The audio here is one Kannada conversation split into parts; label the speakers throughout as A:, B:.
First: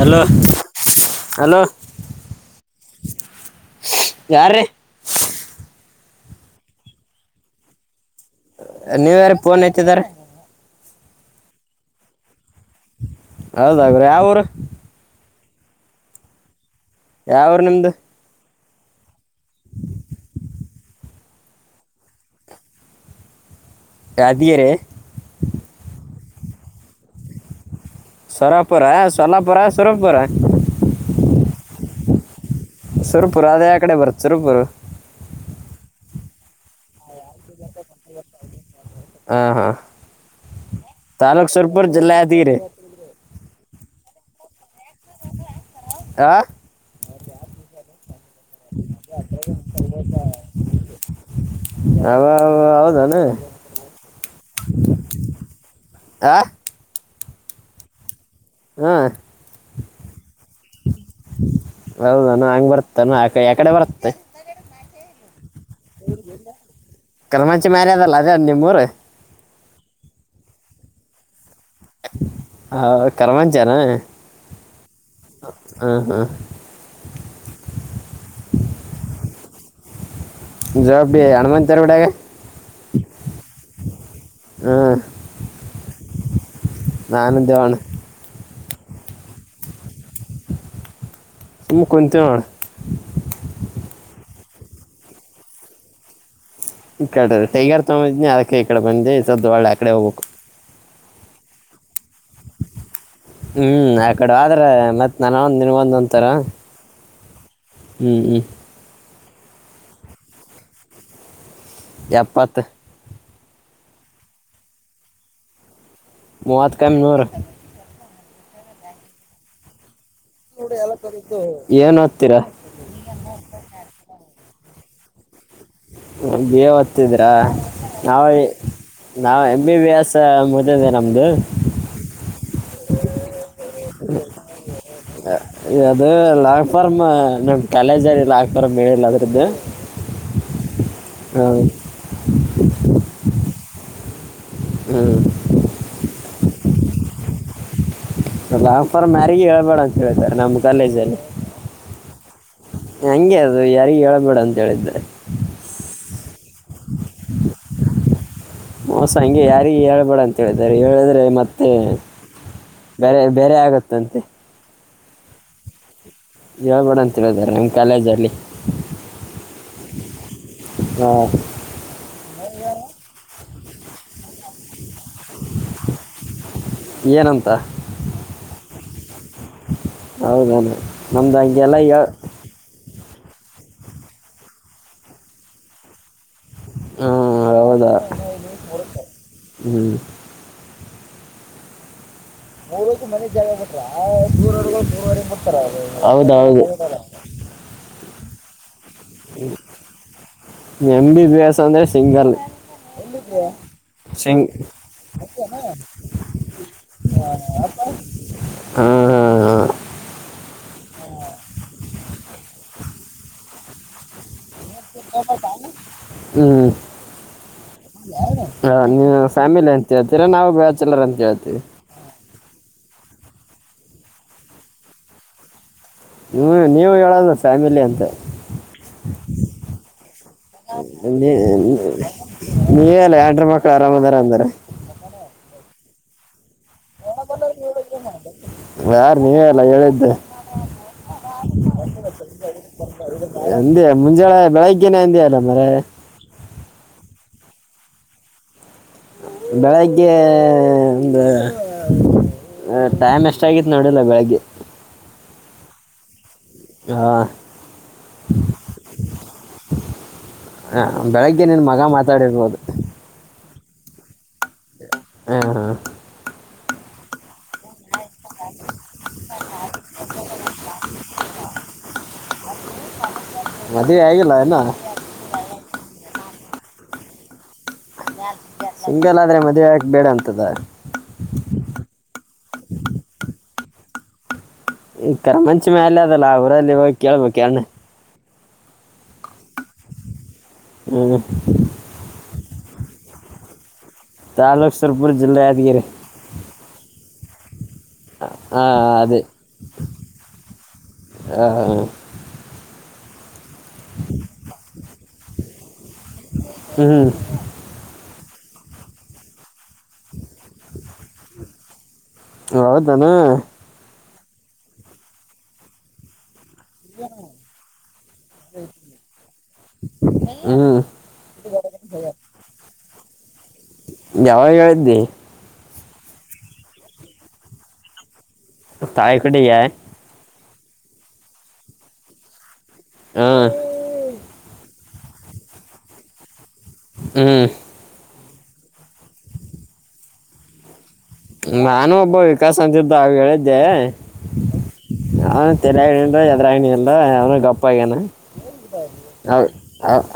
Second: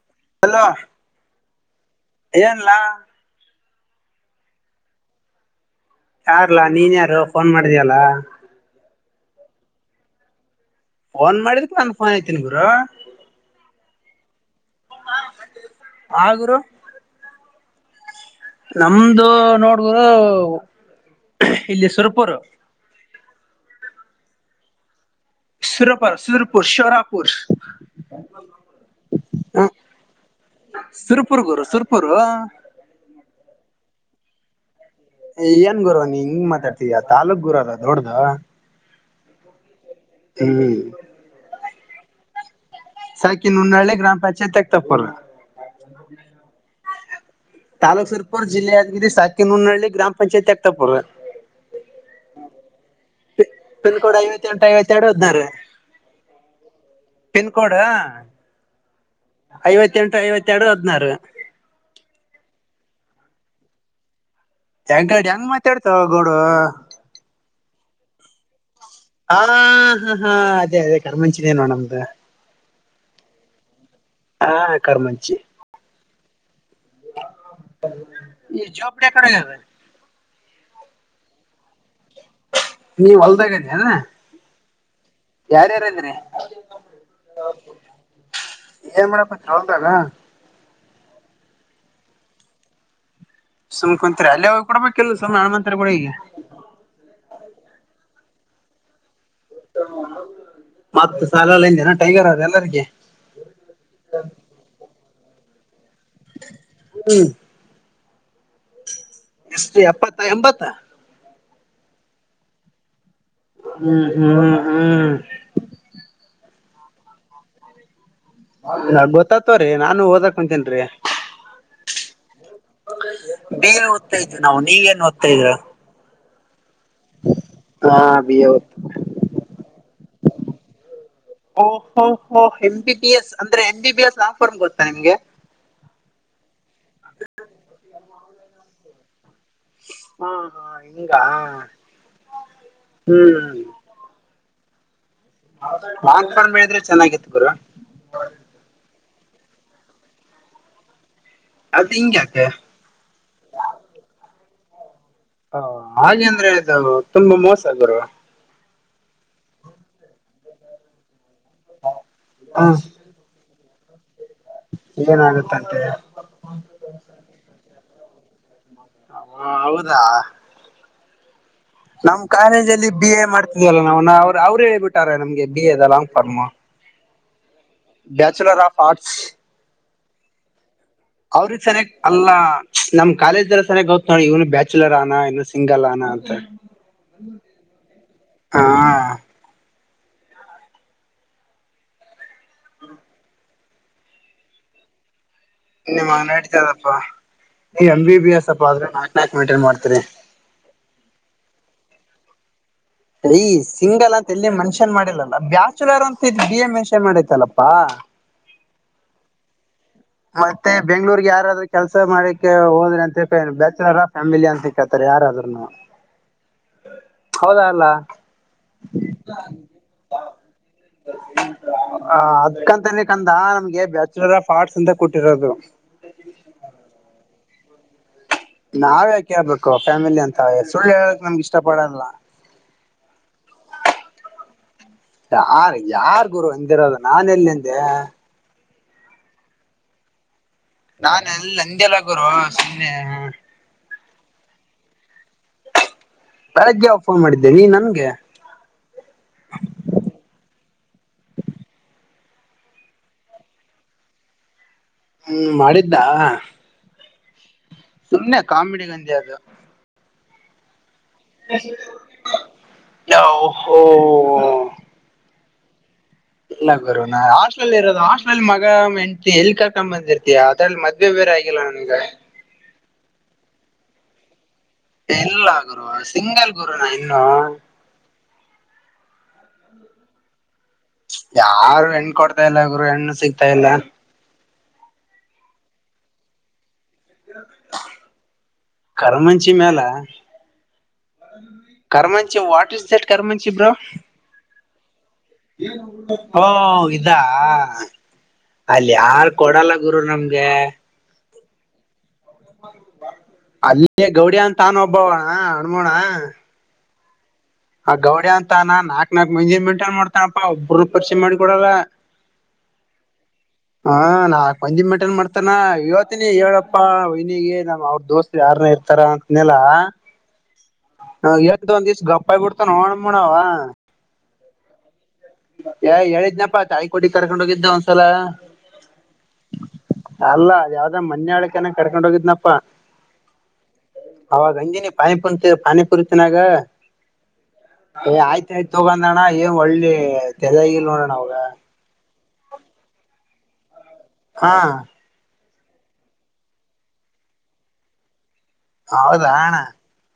A: ಹಲೋ ಹಲೋ
B: ಏನ್ಲ
A: ಯಾರ ರೀ
B: ಯಾರಲ್ಲಾ ನೀನ್ ಯಾರು ಫೋನ್ ಮಾಡಿದಯಲ್ಲ
A: ನೀವ ಯಾರ ಪೋನ್ ತಿದಾರ
B: ಫೋನ್ ಮಾಡಿದಕ್ ನಾನನ್ ಫೋನ್ ಐತೀನಿ ಗುರು
A: ಹೌದಾಗ್ರೀ ಯಾವರು
B: ಹ ಗುರು
A: ಯಾವ ಅವರು ನಿಮ್ದು
B: ನಮ್ದು ನೋಡ್ರು ಇಲ್ಲಿ ಸುರಪೂರು
A: ಅಧಿಯರೆ
B: ಸರಪ ಸುರಪುರ್ ಶೋರಾಪುರ್
A: ಸೊರಪುರ ಸೊಲ್ಲಾಪುರ
B: ಹ
A: ಸೊರಪುರ
B: ಅವರು
A: ಸರ್ ಪುರದೇ ಕಡೆ ಬರುತ್ ಸರ್ಪುರ
B: ಏನ್ ಗುರ ನೀ ಹಿಂಗ್ ಮಾತಾಡ್ತಯಾ ತಾಲೂಕ್ ಗುರದ ದೊಡ್ಡ್ದ
A: ಹಾ ಹಾ
B: ಹ್ಮ್
A: ಇಬ್ಬರ್ ಜಲ್ಲ ಅದಿರಿ
B: ಸಕ ಇನ್ನುನ್ನೆ ಗ್ರಾಮ ಪಂಚಾಯತ್ಗ್ ತಪ್ಪಲ್
A: ಆ
B: ತಾಲೂಕ್ ಸಲ್ಪುರ್ ಜಿಲ್ಲೆಯಾದ್ಗಿರಿ ಸಾಕಿ ನುನಹಳ್ಳಿ ಗ್ರಾಮ ಪಂಚಾಯತಿ ಆಗ್ತಾಪರ್
A: ಅ ಹೌದು
B: ಪಿನ್ ಕೋಡ್ ಐವತ್ತ ಎಂಟು ಐವತ್ತೆರಡು ಹದನ ರೀ
A: ಆ
B: ಪನ್ಕೋಡ್ ಹಾ
A: ಹಾ
B: ಐವತ್ತೆಂಟು ಐವತ್ತರಡು
A: ಹೌದಾನ ಹಂಗ್ ಬರ್ತಾನ ಆ ಯಕಡೆ ಬರುತ್ತೆ
B: ಯಂಗ ಹೆಂಗ ಮಾತಾಡ್ತಾವ ಗೌಡು
A: ಮಚ್ಚ ಮಾರ್ಯ ಅದಲ್ಲ ಅದೇ್ ನಿಮ್ಮ್ೂರು
B: ಹಾ ಹಾ ಹಾ ಅದೇ ಅದೇ ಕರ್ಮಂಚಿನೇನುೋ ನಮ್ದು
A: ಹಾ ಕರ್ಮಾಂಚಾರ
B: ಹಾ ಕರ್ಮಂಚಿ
A: ಹಾಂ
B: ಈ ಜಬ ಕಡದ
A: ಜಾ ಅನುಮಂತ ತರ ಬಿಡಾಗ
B: ನೀವ ಹೊಲ್ದಾಗತಿ ಅದ
A: ಹ್ಮ್
B: ಯಾರ್ಯಾರ ಅಂದನೆ
A: ನಾನು ದೇವಣ್ಣ
B: ಏ ಮಾಡೇಡಪ್ಪ ಚಳದಾಗ
A: ತಮ್ಮ ಕೊನ್ಂತ ಹಂಡ
B: ಸುಮ್ ಕುಂತತ್ರಿ ಅಲ್ಲಿ ಹೋಗಿ ಕೂಡಬೇಕೇಕಲ್ಲ ಸು್ನೆ ನಣುಂತತ್ರಿ ಕೂಡ ಈಗೆ
A: ಈ ಕಡೆ ಟೈಗರ್ ತೊಗೊಂಡಿದ್ನಿ ಅದಕ್ಕೆ ಈ ಕಡೆ ಬಂದೆ ಸದ್ದಳ್ಳೆ ಆಕಡೆ ಹೋಗ್ಬೇಕು
B: ಮತ್ತ ಸಾಲ ಎಲ್ಲಂದನ
A: ಹ್ಮ್ ಆ ಕಡೆ ಆದ್ರ ಮತ್ತ್ ನಾನ ಒಂದ ನಿನ್ ಒಂದ ಅಂತಾರ
B: ಹ್ಮ್
A: ಹ್ಮ್ ಹ್ಮ್
B: ಎಷ್ಟು ಎಪ್ಪತ್ತ ಎಂಬತ್ತ
A: ಎಪ್ಪತ್
B: ಹ್ಮ್ ಹ್ಮ್ ಹ್ಮ್ ಹ್ಮ್
A: ಮೂವತ್ಕಮನೂರು
B: ಗೊತ್ತತವ್ರೀ ನಾನು ಹದ ತೇನ್ಬೇತ್ತ
A: ಏನು ಓದ್ತೀರ
B: ನಾ ನೀಗ ನ್ ಓದ್ತಾ ಇದ್ರಾ
A: ಬಿ ಎ ದತ್ತಿದೀರ
B: ಹಾ
A: ನಾವ
B: ಬಿ ಎ ಓದ್
A: ನಾವವು ಎಂಬಿ ಬಿ ಎಸ್ ಮೊದ
B: ಓಹೋ ಹೋ ಎ ಬಿ ಬಿ ಎಸ್ ಅಂದ್ರೆ ಎ ಬಿ ಬಿ ಎಸ್ ನಾ್ ಫಾರಮ್ ಗೊತ್ತಾ ನಿಮ್ಗೆ
A: ಅದಲ್ಲಾ ಅಕ್ಬಾರಮ್ಮ ನಮ್ ತಲೆ ಜಾರಿಿಲ್ಲ ಅಾಕ್ಬಾರಾಮ ಹೇಳಿಲ್ಲ ಅದ್ರಿಂದ
B: ಹ ಹಿಂಗ ಹ್ಮ
A: ಹ್ಮ್
B: ನಾನ್ಕೊಂಡ್ಬಿದ್ರೆ ಚೆನ್ನಾಗಿತ್ತು ಗುರ
A: ರಾಪರ ಮ್ಯಾರಗಿಗೆ ಹೇಳ್ಬೇಡ ಅಂತ ಹೇಳ ಸರ್ ನಮ್ಮ್ ಕಾಲೇಜ ಅಲ್ಲಿ
B: ಅದು ಹಿಂಗ್ಯಾಕೆ
A: ಹಂಗೆ ಅದು ಯಾರಿಗ ಹೇಳಬೇಡ ಅಂತ ಹೇಳೆ
B: ಹ ಹಾಗೆ ಅಂದ್ರೆ ಇದು ತುಂಬಾ ಮೋಸ ಬರುವ
A: ಮಸ ಹಂಗೆ ಯಾರಿಗೆ ಹೇಳ್ಬೇಡ ಅಂತ ಹೇಳಾರೆ ಹೇಳಿದ್ರೆ ಮತ್ತೆ ಹ್ಮ
B: ಹ್ಮ್,
A: ಬೇರೆ ಬೇರೆ ಆಗತ್ತಂತೆ
B: ಏನಾಗುತ್ತಂತೆ
A: ಹೇಳ್ಬೇಡ ಅಂತ ಹೇಳದಾರ ನಂಗ್ ಕಾಲೇಜ್ ಅಲ್ಲಿ
B: ಹೌದಾ ನಮ್ ಕಾಲೇಜಲ್ಲಿ ಬಿ ಎ ಮಾಡ್ ಇಲ್ಲ ನ ಅವ್ರು ಹೇಳ್ಬಿಟ್ಟಾರೆ ನಮ್ಗೆ ಬಿ ಎದ ಲಾಂಗ್ ಫಾರ್ಮ್
A: ಏನಂತ
B: ಬ್ಯಾಚುಲರ್ ಆಫ್ ಆರ್ಟ್ಸ್
A: ಹೌದಾನ
B: ಅವ್ರ ಸರಿ ಅಲ್ಲ ನಮ್ ಕಾಲೇಜ್ಲ್ಲ ಸನ ಗೌತ್ ನೋಡಿ ಇವನು ಬ್ಯಾಚುಲರ್ ಅನಾ ಇನ್ನುನು ಸಿಂಗಲ್ ಅನಾ ಅಂತ
A: ಆ, ಹೌದಾ
B: ಹಾ
A: ಹ್ಞೂ ಮೂರಕ್ಕ ಮನೆ ಜ ಬಿಟ ಮೂ
B: ನಿಮ್ ನಡತದಪ್ಪಾ ಈ ಎಂ ಬಿ ಬಿ ಎಸ್ ಅಪ್ಪ ಆದ್ರೆ ನಾ
A: ಎಮ ಬಿಬ್ಯಾಸ ಅಂದ್ರೆ ಸಿಂಗಲ್
B: ಯ ಸಿಂಗಲ್ ಅಂತ
A: ಸಿಂಗ್
B: ಎಲ್ಲಿ ಮನ್ಷ್ಯನ್ ಮಾಡಿಲಲ್ಲ ಬ್ಯಾಚುಲರ್ ಅಂತಿದ್ ಬಿ ಎಂಷ ಎ ಮಾಡೈತಲ್ಲಪ್ಪಾ ಹಾ
A: ಹ್ಮ ಹಾ ಹಾ
B: ಬೆಂಗ್ಳೂರ್ಗೆ ಯಾರಾದ್ರೂ ಕೆಲ್ಸ ಮಾಡಕ್ಕೆ ಹೋದ್ರೆ ಅಂತ ಫ್ಯಾಮಿಲಿ ಅಂತ ಸಿಕ್ಕತಾರೆ ಯಾರಾದ್ರನು
A: ಹ್ಞೂ
B: ಹೌದ ಅಲ್ಲ
A: ಹ ನೀವ ಫ್ಯಾಮಿಲಿ ಅಂತ ಹೇಳ್ತೀರ ನಾವವು ಬಳ ಚಲರ ಅಂತ ಹೇಳ್ತಿವಿ
B: ಗೆ ಬ್ಯಾಚುಲರ್ ಆಫ್ ಆರ್ಟ್ಸ್ ಅಂತ ಕೊಟ್ಟಿರೋದು
A: ನೀವು ನೀವು ಹೇಳೋದು ಫ್ಯಾಮಿಲಿ ಅಂತ
B: ನಾವ್ ಯಕೇಳ್ಬೇಕು ಫ್ಯಾಮಿಲಿ ಅಂತ ಸುಳ್ಳು ಹೇಳಕ್ ನಮ್ಗ್ ಇಷ್ಟ ಪಡಲ್ಲ
A: ನೀಲ್ಲ ಯಡ್ರ ಮಕ್ಳು ಅರಾಮದಾರ ಅಂದಾರ
B: ಯಾರ ಯಾರ್ ಗುರು ಎಂದಿರೋದು ನಾನ ಎಲ್ಲೆಂದೆ
A: ಯಾರು ನೀವ ಎಲ್ಲ ಹೇಳಿದ್ದೆ
B: ನಾ ಎಲ್ಲಿ ಅಂದಲ್ಲ ಗರು ಸುಮ್ಮನೆ
A: ಮುಂಜಳೆ ಬೆಳಗ್ಗೆನೆ ಹಂದಿ ಅಲ್ಲ ಮ್ರ
B: ಬೆಳಗ್ಗೆ ಆಫರ್ ಮಾಡಿದ್ದೇನೆ ನನ್ಗೆ
A: ಬೆಳಗ್ಗೆ ಒಂದು ಹ ಟೈಮ್ ಎಷ್ಟ ಆಗಿತ್ ನೋಡಲ್ಲ ಬೆಳಗ್ಗೆ
B: ಹ್ಮ್ ಮಾಡಿದ್ದ
A: ಹಾ
B: ಸುಮ್ಮನೆ ಕಾಮೆಡಿ ಗಂದದು
A: ಹ ಬೆಳಗ್ಗೆ ನಿನ್ ಮಗ ಮಾತಾಡಿರ್ಬೋದು
B: ಓ
A: ಹಾ ಹಾ
B: ಇಲ್ಲ ಗುರು ನಾ ಹಾಸ್ಟೆಲ್ ಇರೋದು ಹಾಸ್ಟೆಲ್ ಮಗ ಹೆಂಡ ಎಲ್ಲಿ ಕಾಕೊಂಡ್ ಬಂದಿರ್ತಾ ಅದ್ರಲ್ಲಿ ಮದ್ವೆ ಬೇರೆ ಆಲ್ಲ ಅಗೆ
A: ಹ ಮದೇ ಆಗಿಲ್ಲ ನಾ
B: ತಿಂಗಳ ಗೂರು ನಾ ಇನ್ನುೂ
A: ಸಿಂಗಲ್ ಆದ್ರೆ ಮದುವೆಕ ಬೇಡ ಅಂತದ್ರೀ
B: ಮಂತಾಯಲ್ಲ
A: ಈಥರ ಮಂಚಿಮ ಅಾಲ ಅದಲ್ಲ ಊರಲ್ಲಿ ಇ ಹೋಗ ಕೇಳ್ಬಬೇಕಕ್ ಎರ್ಣ
B: ಕರಮಂಚಿ ಮ್ಯಾಲ
A: ಹ್ಮ
B: ವಾಟರ್ ಸೆಟ್ ಕರಮಂಚಿ ಬ್ರೋ
A: ಚಾಲಕ ಸ್ವಲ್ಪ
B: ಹಾ ಇದಾ
A: ಹಾಂ
B: ಅಲ್ಲಿ
A: ಅದೇ
B: ಯಾರ ಕೊಡಲ್ಲ ಗುರು ನಮ್ಗೆ
A: ಹಾ ಹಾ
B: ಅಲ್ಲೇ ಗೌರಿ ಅಂತ ತಾನು ಒಬ್ಬವಣ ಅಣ್ಮೋಣ
A: ಹ್ಮ್
B: ಆ ಗೌಡಿ ಅಂತಾನ ನಾಕ್ ನಾಕಕ್ ಮಂದಿ ಮೆಂಟೈನ್ ಮಾಡ್ತಾನಪ್ಪಾ ಒಬರು ಪರಿಚೆ ಮಾಡಿ ಕೊಡಲ್ಲ
A: ಹೌದಾನ
B: ಹಾ ನಾ ಕಂಜಿ ಮೆಟನ್ ಮಾಡ್ತನ ಇವತ್ತಿನಿ ಹೇಳಪ್ಪ ಪ್ಪಾ ಇನಿಗೆ ನಮ್ಮ್ ಅವ್ರ ದೋಸ್ತ್ ಯಾರನ್ನ ಇರ್ತಾರ ಅಂತನಲ
A: ಹ್ಞೂ
B: ಹ ಎಂತ ಒಂದ್ ದಿವಸ ಗಪ್ಪಾಯಿ ಬಿಡ್ತ ನೋಣಣವ
A: ಯಾವಾಗ ಹೇಳಿದ್ದಿ
B: ಏ ಹೇಳಿದ್ನಪ್ಪಾ ತಾಯಿ ಕೊಟಿ ಕರ್ಕೊಂಡ್ ಹೋಗಿದ್ದ ಒಂದ್ಸಲ
A: ತಾಯಿ ಕಡ ಯ
B: ಅಲ್ಲ ಅದ ಯಾವ್ದ ಮನ್ಯ ಆಳ್ಕನ ಕರ್ಕೊಂಡ್ ಹೋಗಿದ್ನಪ್ಪ
A: ಹಾಂ
B: ಅವಾಗಜಿನಿ ಪಾಯಿ ಪಂತ ಪಾನಿ ಪರಿತಿನಾಗ
A: ಹ್ಮ್
B: ಏ ಆಯ್ತ ಆಯ್ತ ತಗೊಂಡ ಅಣ್ಣ ಏನ್ ಒಳ್ಳಿ ತೆಜಾಗಿ ನೋ
A: ನಾನು ಒಬ್ಬ ವಿಕಾಸ ಅಂತಿದ್ದು ಅವ ಹೇಳಿದ್ದೆ
B: ಹಾ
A: ನ್ ಎದ್ರಗನಲ್ರ ಅವನು ಗಪ್ಪ ಆಗ್ಯನದ
B: ಹೌದಾ ಅಣ್ಣ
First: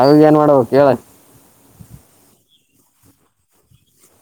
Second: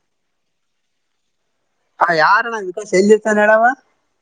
A: ಅವಗ ಏನ್ ಮಾಡುವ ಕೇಳ
B: ಹ ಯಾರಣಾ ವಿಕೋಶ ಎಲ್ಲಿತ್ತನ್ ಹೇಳವ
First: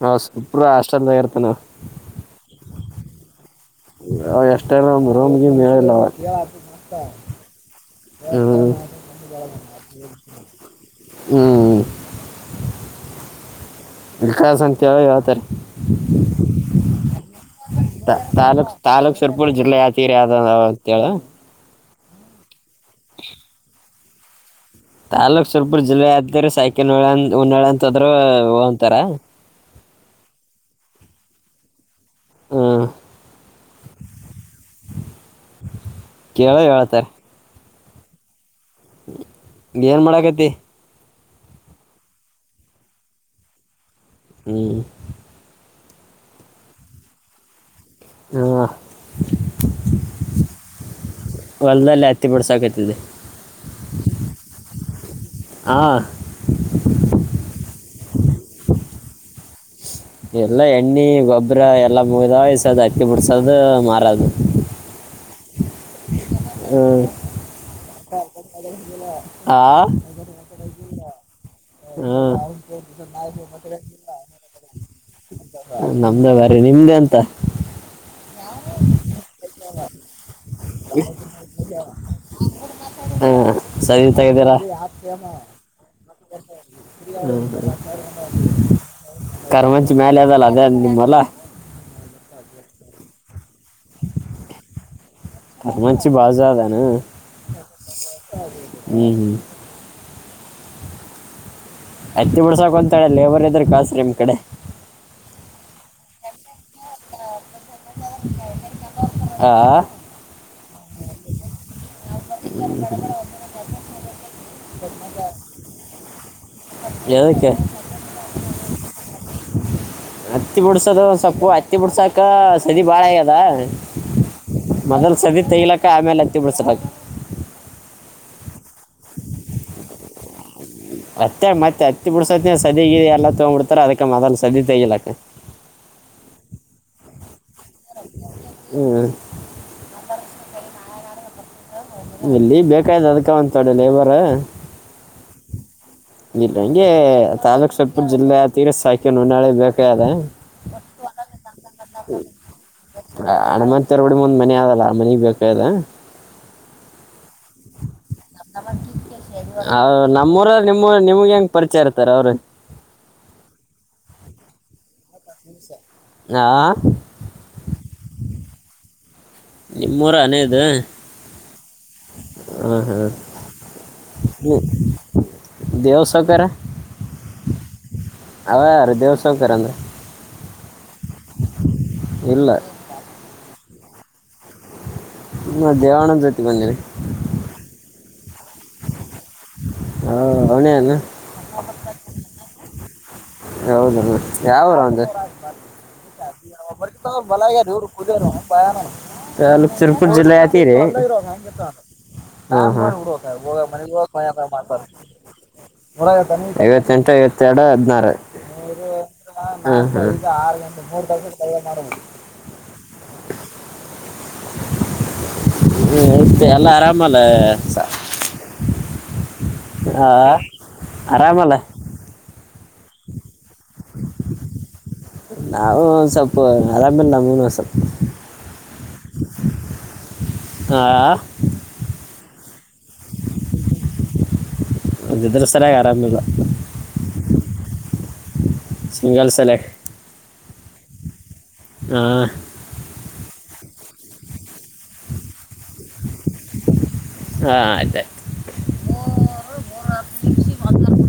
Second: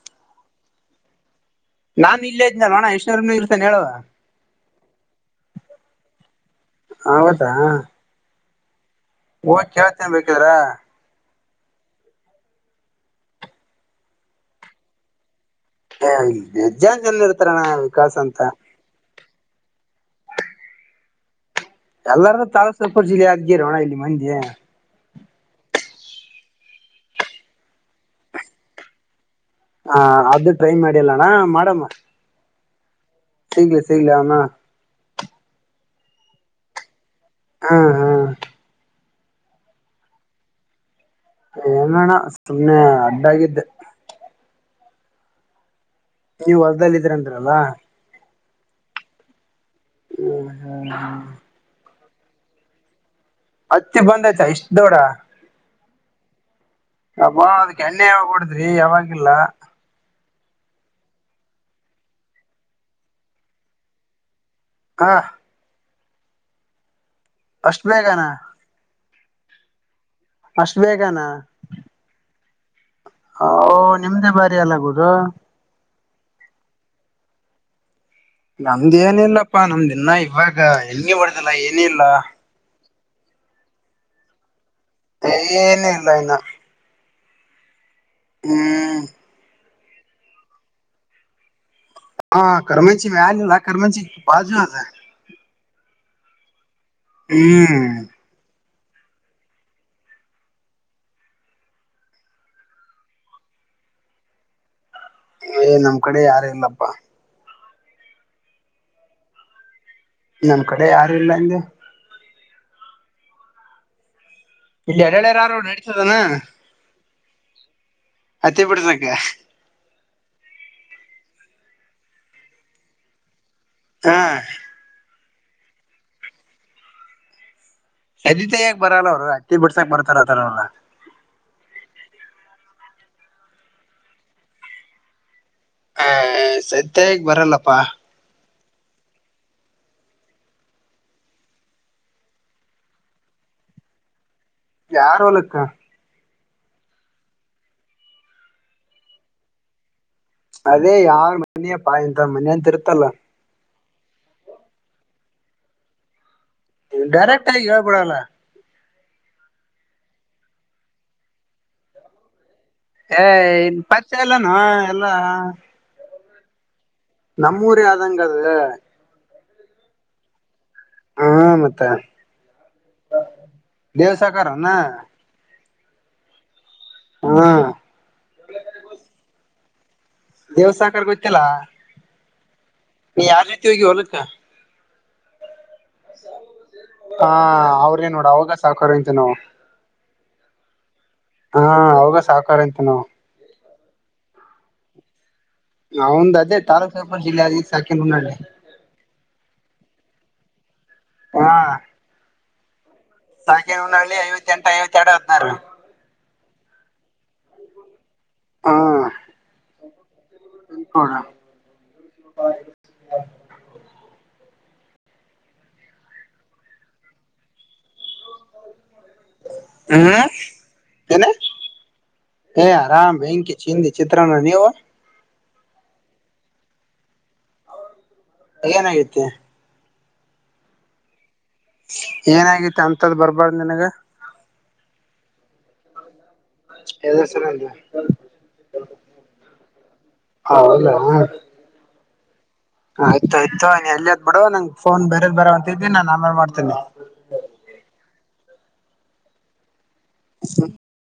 A: ಹಾ ಸುಪ್ರ ಅಷ್ಟಂದದಾಗಿರ್ತೇ ನಾವ
B: ನಾನು ಇಲ್ಲೇ ಇದ್ನಲ್ಲ ಅಣ್ಣ ಎಷ್ಟನೇ ಇರ್ತಾನೆ ಹೇಳು
A: ಅವ ಎಷ್ಟಲ್ಲ ಒ ರೂಮ್ಗೆ ಮೇಲ್ಲ ಅವ ಹ್ಮ
B: ಹಓ ಯಾವತನ್ ಬೇಕಿದಾರ
A: ಹ್ಮ ಇ ಕಸ ಅಂತೇಳ ಯಾವಳ್ತಾರೆ
B: ಜನ ಜನ ಇರ್ತಾರಣ್ಣ ವಿಕಾಸ್ ಅಂತ
A: ತಾಲ ತಾಲಕ್ ಸರ್ಪ ಯ ತೀರ ಅದಂತೇಳ
B: ಎಲ್ಲಾರೂ ತಾರಸಾಪುರ್ ಜಿಲ್ಲೆ ಆದ್ಗೇರೋಣ ಇಲ್ಲಿ ಮಂದಿ
A: ತಾಲ್ಲೂಕ್ ಸ್ವಲ್ಪ ಜಿಲ್ಲೆ ಆದತರಿ ಸೈಕಲ್ ನೋ ಉನ್ನಾಳಂತದ್ರ ಒಂತಾರ
B: ಹ ಅದು ಟ್ರೈ ಮಾಡಲ್ಲಣ ಮಾಡಮ್ಮ
A: ಹ್ಮ
B: ಸಿಗಲ ಸಿಗಲ ಆಮ
A: ಕೇಳೋ ಹೇಳ್ತಾರೆ
B: ಹಾ ಹಾ
A: ಏನ್ ಮಾಡಕತಿ
B: ಏನೇಣ ಸುಮನೆ ಅಡ್ಡಾಗಿದ್ದೆ
A: ಹ್ಮ್
B: ನೀವ್ ಹೊಲ್ದಲ್ಲ ಇದ್ರಂದ್ರಲ್ಲ
A: ಹ
B: ಹ್ಮ ಹ್ಮ್ ಹ್ಮ್
A: ಒಲ್ಲ್ಲಿ ಹತ್ತಿ ಬಿಡ್ಸಕತದೆ
B: ಹತ್ತಿ ಬಂದಯ್ತಾ ಇಷ್ಟ ದೊಡ
A: ಹಾ
B: ಅಬ ಅದಕ್ಕೆ ಎಣ್ಣೆ ಯಾವ ಕುಡಿದ್ರಿ ಯಾವಾಗಿಲ್ಲ
A: ಎಲ್ಲ ಎಣ್ಣೆ ಗೊಬ್ಬರ ಎಲ್ಲ ಮುಗ್ದಯಸೋದು ಅಕ್ಕಿ ಬಿಡಸೋದು ಮಾರೋದು
B: ಹ
A: ಹ್ಮ
B: ಅಷ್ಟು ಬೇಗನಾ
A: ಹಾ
B: ಅಷ್ಟು ಬೇಗಾನ
A: ಹ್ಮ
B: ಹ ನಿಮ್ದೇ ಬಾರಿ ಎಲ್ಲಾಗೋುದ
A: ನಮ್ದೇ ಬ್ರ ನಿಮ್ದೇ ಎಂತ
B: ನಮ್ದ ಏನ ಇಿಲ್ಲಪ್ಪಾ ನಮ್ದ ಇನ್ನ ಇವಾಗ ಹೆಂಗೆ ಮಾಡ್ದಿಲ್ಲ ಏನ ಇಲ್ಲ
A: ಹಾ ಸರಿ ತಗಿದ್ದೀರಾ
B: ಏನ ಇಲ್ಲ ಇನ್ನ ಹ್ಮ
A: ಕರ್ಮಂಚಿ ಮೇಲೆ ಅದಲ್ಲ ಅದೇ ಅ ನಿಮ್ಮಲ್ಲ
B: ಹಾ ಕಮಚಿ ಮ ಆ ಕಮಚಿ ಬಾಜು
A: ಮಂಿ ಬಾ ಜಾದ
B: ಹ್ಮ್
A: ಹ್ಮಞ ಹ್ಮ ತ್ತ ಬಿಡ್ಸಕೊಂತಾಳೆ ಲೇಬರ್ ಇದದ್ರ ಕಾಸ್ರಿ ನಿಮ್ ಕಡೆ
B: ಏ ನಮ್ ಕಡೆ ಯಾರ ಇಲ್ಲಪ್ಪ
A: ಆ
B: ನಮ ಕಡೆ ಯಾರು ಇಲ್ಲಂದ
A: [inaudible] [inaudible] [inaudible]
B: ಇಲ್ಲಿ ಎರಳೆಾರಾರು ನಡೆತದಾನ
A: ಯದಕ್ಕೆ
B: ಅತ್ತೆ ಬಿಡುದಕ್ಕೆ
A: ಹತ್ತಿ ಬಿಡ್ಸೋದು ಒ ಸೊಪ್ಪು ಹತ್ತಿ ಬಿಡ್ಸಾಕ ಸದ ಬಾಳ ಆ್ಯದ
B: ಹಾ
A: ಸದ ತೈಲಕ್ಕೆ ಆಮೇಲೆ ಹತ್ತಿ ಬಿಳಿಸಬೇಕು
B: ಅದಿತೆ ಯಕ ಬರಲ್ಲ ಅವ್ರು ಹತ್ತೆ ಬಿಡ್ಸಾಕ್ ಬರ್ತಾರ ಆತರವಲ್ಲ
A: ಮತ್ತೆ ಮತ್ತೆ ಅತ್ತಿ ಬಿಡ್ಸತ್ತನ ಸದಗ ಎಲ್ಲಾ ತಗ್ಬ ಬಿಡ್ತಾರ ಅದಕ ಮ ಅದ ಸದಿ ತೆಗಿಲಕ್ಕ
B: ಹ ಸತ್ಯಗ್ ಬರಲ್ಲಪ್ಪಾ
A: ಹ್ಮ್ [unintelligible] ಇಲ್ಲಿ ಬೇಕಾಯ್ತು ಅದ್ಕ [unintelligible] ಲೇಬರ್
B: ಯಾರ ಹೊಲಕ್ಕ
A: ಇಲ್ಲ ಹಂಗೆ ತಾಲೂಕ್ ಸರಪುರ್ ಜಿಲ್ಲೆ ಯಾದಗಿರಿ [unintelligible] ನಾಳೆ ಬೇಕ ಅದ
B: ಅದೇ ಯಾರ್ ಮನೆಯ ಪಾ ಇಂತರ್ ಮನಿ ಅಂತ ಇರುತ್ತಲ್ಲ.
A: ಹಣಮತ್ [unintelligible] ಒಂದ್ ಮನೆ ಆಲ್ಲ ಮನೆಗ್ ಬೇಕಾಯದ
B: ಡೈರೆಕ್ಟ್ ಆಗಿ ಹೇಳ್ಬಿಡೋಣ
A: ನಮ್ಮೂರ ನಿಮ್ಮೂ ನಿಮ್ಗೆ ಹೆಂಗ ಪರಿಚಯ ಇರ್ತಾರ ಅವ್ರ
B: ಏ ಇನ್ ಪರಿಚಯ ಎಲ್ಲಾನ ಎಲ್ಲಾ
A: ಹಾ
B: ನಮ್ಮೂರ ಯ್ದಂಗ ಅದ
A: ನಿಮ್ಮೂರ ಅನೇದು
B: ಹಾ ಮತ್ತ
A: ಹಾ ಹಾ [unintelligible]
B: ದೇವ್ಸಾಕಾರನ
A: ದೇವಸೌಕರ
B: ಹಾ
A: ಅವ ರೀ ದೇವಸೌಕರ್ ಅಂದ
B: ದೇವ್ಸಾಕಾರ ಗೊತ್ತಿಲ್ಲ
A: ಇಲ್ಲ
B: ನೀ ಯಾವ ರೀತಿ ಹೋಗಿ ಹೋಲಕ್ಕ [unintelligible]
A: ನಾ ದೇವಣ್ಣನ ಜೊತೆ ಬಂದೀನಿ
B: ಹ ಅವ್ರೇನ್ ನೋಡು ಅವಾಗ ಸಾಹಕಾರಇದ್ವಿ ನಾವು
A: ಹಾ ಅವನನ್ನು
B: ಅವಾಗ ಸಾಕಾರ ಹಾ ಅಂತ
A: ಹೌದನು ಯಾವರು ಅವಂದು
B: ಅವಂದ್ ಅದೇ ತಾಲೂಕ್ ಸರ್ಪಂಚ್ ಜಿಲ್ಲೆ ಅ
A: [unintelligible] ಇವ್ರು
B: ಸಾಕಿನ
A: ಕುರಿಯರು
B: ಹುನಹಳ್ಳಿ
A: ಅಂತ [unintelligible] ತುಮಕುರ್ ಜಿಲ್ಲೆ [unintelligible]
B: ಹಾ
A: ಹಾ ಹಾ ಹ [unintelligible]
B: ಸಾಕಿನ
A: ಮನಗೆ
B: ಹುನಹಳ್ಳಿ
A: ಕಾಯಾಕಾಯ
B: ಐವತ್ತೆಂಟ
A: ಮಾಡ್ತಾರೆೋ
B: ಐವತ್ತೆರಡು ಹದ್ನಾರು
A: [unintelligible] ಗಂಟ [unintelligible] ಐವತ್ತೆರಡು ಹದಿನಾರು
B: ಹ್ಮ್
A: ಹ
B: ನೋಡ
A: [unintelligible] [unintelligible] ಮಾಡನು ಹ್ಮ ಮತ್ತ ಎಲ್ಲ ಆರಾಮಲ್ಲ ಸಾ ಹಾ
B: ಹ್ಮ್
A: ಆರಾಮಾಲ
B: ಹೇ ಅರಾಮ್ ಬೆಂಕಿ ಚಿಂದಿ ಚಿತ್ರನ್ನಾ ನೀವು
A: ನಾವು ಒ ಸ್ವಲ್ ಆರಾಮೇ ಇಲ್ಲ ನಂಗೂನೂ ಸ್ವಲ್ಪ
B: ಏನಾಗಿತ್ತ
A: ಆ
B: ಏನಾಗಿತಿ ಅಂತದ್ ಬರ್ಬಾರ್ದ ನೀನ್ಗ
A: ಅದಿದ್ರ ಸರಿಯಾಗಿ ಆರಾಮಿಲ್ಲ.
B: [unintelligible] ಸರ [unintelligible]
A: ಸಿಂಗಲ್ ಸೆಲೆಕ್ಟ್
B: ಹೌದ
A: ಹಾ
B: ಆಯ್ತ ಆಯ್ತ ನೀ ಎಲ್ಲಿದ್ ಬಿಡು ನಂಗ್ ಫೋನ್ ಬರೋದ ಬರಂ ಇದ್ದೀನಿ ನಾನ ಆಮೇಲ್ ಮಾಡ್ತೇನೆ.
A: ಮೂರು ಮೂರು [unintelligible]
B: ಹ್ಮ್